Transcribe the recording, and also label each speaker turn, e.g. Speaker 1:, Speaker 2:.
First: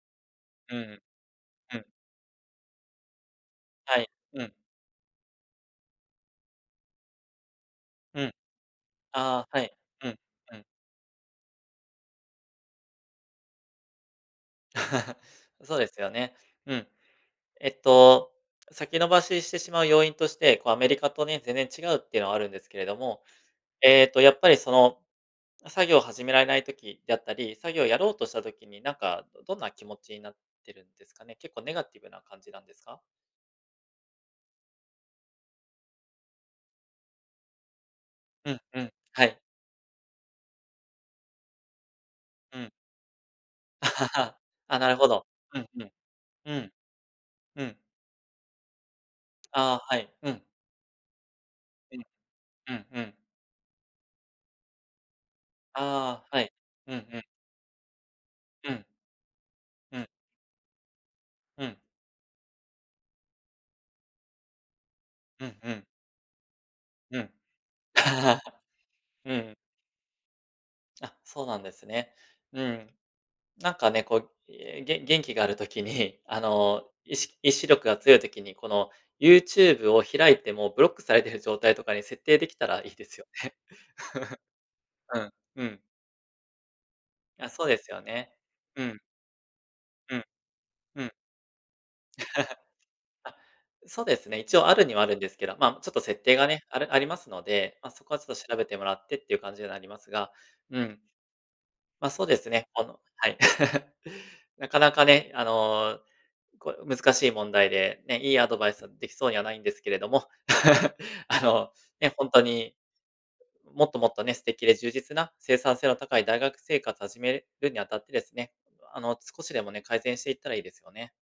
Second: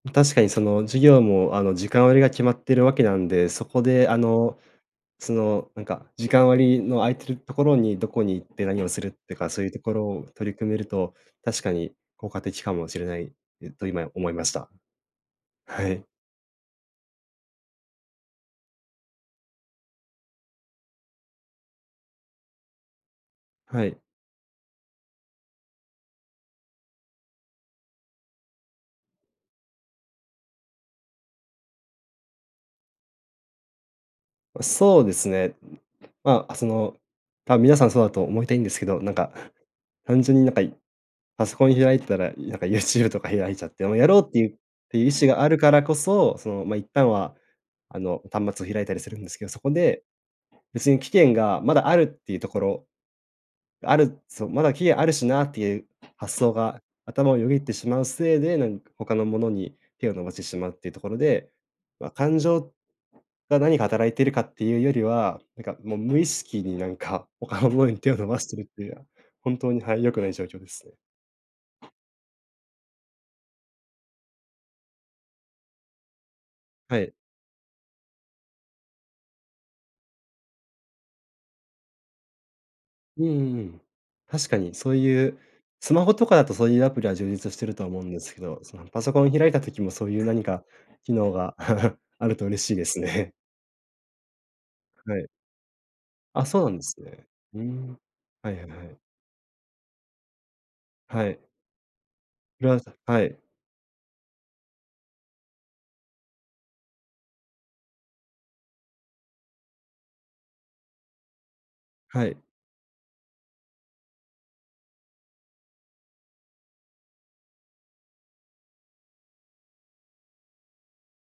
Speaker 1: ま、確かに、そ
Speaker 2: う
Speaker 1: の
Speaker 2: ん、
Speaker 1: 授業も、あの、
Speaker 2: うん。
Speaker 1: 時間割が決まってるわけなんで、そこ
Speaker 2: は
Speaker 1: で、
Speaker 2: い、
Speaker 1: あ
Speaker 2: うん。
Speaker 1: の、その、なんか、時間割の空いてるところに、どこ
Speaker 2: うん。
Speaker 1: に行って何をするって
Speaker 2: あ
Speaker 1: か、
Speaker 2: あ、
Speaker 1: そ
Speaker 2: は
Speaker 1: ういう
Speaker 2: い、
Speaker 1: ところ
Speaker 2: うん、
Speaker 1: を取り
Speaker 2: うん。
Speaker 1: 組めると、確かに効果的かもしれないと、今思いました。
Speaker 2: そうで
Speaker 1: は
Speaker 2: す
Speaker 1: い。
Speaker 2: よね、うん。えっと、先延ばししてしまう要因として、こう、アメリカとね、全然違うっていうのはあるんですけれども、
Speaker 1: はい。
Speaker 2: えっと、やっぱり、その、作業を始められない時だったり、作業をやろうとした時に、なんか、どどんな気持ちになってるんですかね、結構ネガティブな感じなんですか？
Speaker 1: そうですね。ま、あ、その、多分、皆さんそうだと思い
Speaker 2: う
Speaker 1: たい
Speaker 2: ん
Speaker 1: んです
Speaker 2: う
Speaker 1: け
Speaker 2: ん、
Speaker 1: ど、なん
Speaker 2: は
Speaker 1: か、
Speaker 2: い。
Speaker 1: 単純に、なんか、パソコン開いてたら、なん
Speaker 2: う
Speaker 1: か、
Speaker 2: ん。
Speaker 1: YouTube とか開いちゃって、あの、や ろうっ
Speaker 2: あ
Speaker 1: ていう
Speaker 2: あ、なる
Speaker 1: てい
Speaker 2: ほ
Speaker 1: う意
Speaker 2: ど。
Speaker 1: 思がある
Speaker 2: うん
Speaker 1: から
Speaker 2: うん。
Speaker 1: こそ、そ
Speaker 2: う
Speaker 1: の、
Speaker 2: ん。
Speaker 1: ま、一旦は、
Speaker 2: うん。
Speaker 1: あの、端末を開いたりするんですけど、そこ
Speaker 2: ああ、は
Speaker 1: で
Speaker 2: い、うん。
Speaker 1: 別に期限がまだあ
Speaker 2: う
Speaker 1: る
Speaker 2: ん。
Speaker 1: っていうとこ
Speaker 2: うん
Speaker 1: ろ、
Speaker 2: うん。
Speaker 1: あるそう、まだ期限あるしなっていう
Speaker 2: あ
Speaker 1: 発
Speaker 2: あ、は
Speaker 1: 想
Speaker 2: い。
Speaker 1: が
Speaker 2: うんうん。
Speaker 1: 頭をよぎってしまうせいで、
Speaker 2: う
Speaker 1: 何
Speaker 2: ん。
Speaker 1: か、他のものに
Speaker 2: うん。
Speaker 1: 手を伸ばしてしまうっていうところで、
Speaker 2: うん。
Speaker 1: ま、感情が何か働いてるかっていうよりは、
Speaker 2: うん
Speaker 1: なん
Speaker 2: う
Speaker 1: か、
Speaker 2: ん。
Speaker 1: もう無意識に、なん
Speaker 2: う
Speaker 1: か、
Speaker 2: ん。
Speaker 1: 他のものに手を伸ばしてい るっていうのは、
Speaker 2: うん。
Speaker 1: 本当に、はい、良くない状況です。
Speaker 2: あ、そうなんですね。うん。なんか、ね、こう、え、げ元気がある時に、あの、
Speaker 1: はい。
Speaker 2: いし意志力が強い時に、この、YouTube を開いてもブロックされてる状態とかに設定できたらいいです
Speaker 1: う
Speaker 2: よ
Speaker 1: んう
Speaker 2: ね。
Speaker 1: ん。確かに、そう
Speaker 2: う
Speaker 1: い
Speaker 2: ん
Speaker 1: う
Speaker 2: うん。
Speaker 1: スマホとかだと、そういうアプリは充
Speaker 2: あ、
Speaker 1: 実して
Speaker 2: そう
Speaker 1: る
Speaker 2: で
Speaker 1: と
Speaker 2: す
Speaker 1: 思
Speaker 2: よ
Speaker 1: うんです
Speaker 2: ね、
Speaker 1: けど、そ
Speaker 2: う
Speaker 1: の、
Speaker 2: ん。
Speaker 1: パソコンを開いた時も、そう
Speaker 2: う
Speaker 1: い
Speaker 2: ん。
Speaker 1: う何か、
Speaker 2: うん。
Speaker 1: 機能が あると嬉 しいですね。
Speaker 2: あ、そうですね、一応あるにはある
Speaker 1: は
Speaker 2: ん
Speaker 1: い。
Speaker 2: ですけど、ま、ちょっと設定
Speaker 1: あ、
Speaker 2: が
Speaker 1: そう
Speaker 2: ね、
Speaker 1: なん
Speaker 2: あ
Speaker 1: で
Speaker 2: るあ
Speaker 1: す
Speaker 2: りま
Speaker 1: ね。
Speaker 2: すの
Speaker 1: ふ
Speaker 2: で、
Speaker 1: ん。
Speaker 2: ま、そこはちょっと
Speaker 1: はい
Speaker 2: 調べ
Speaker 1: はい
Speaker 2: て
Speaker 1: は
Speaker 2: もら
Speaker 1: い。
Speaker 2: ってっていう感じにはなりますが、うん。
Speaker 1: はい。
Speaker 2: ま、そうですね、この
Speaker 1: [unintelligible] は
Speaker 2: はい。
Speaker 1: い。
Speaker 2: なかなかね、あの、こう難しい問題で、ね、いいアドバイスはできそうにはないんですけれども、あの、ね、ほ
Speaker 1: は
Speaker 2: んと
Speaker 1: い。
Speaker 2: に、もっともっとね、素敵で充実な生産性の高い大学生活を始めるにあたってですね、あの、少しでもね、改善していったらいいですよね。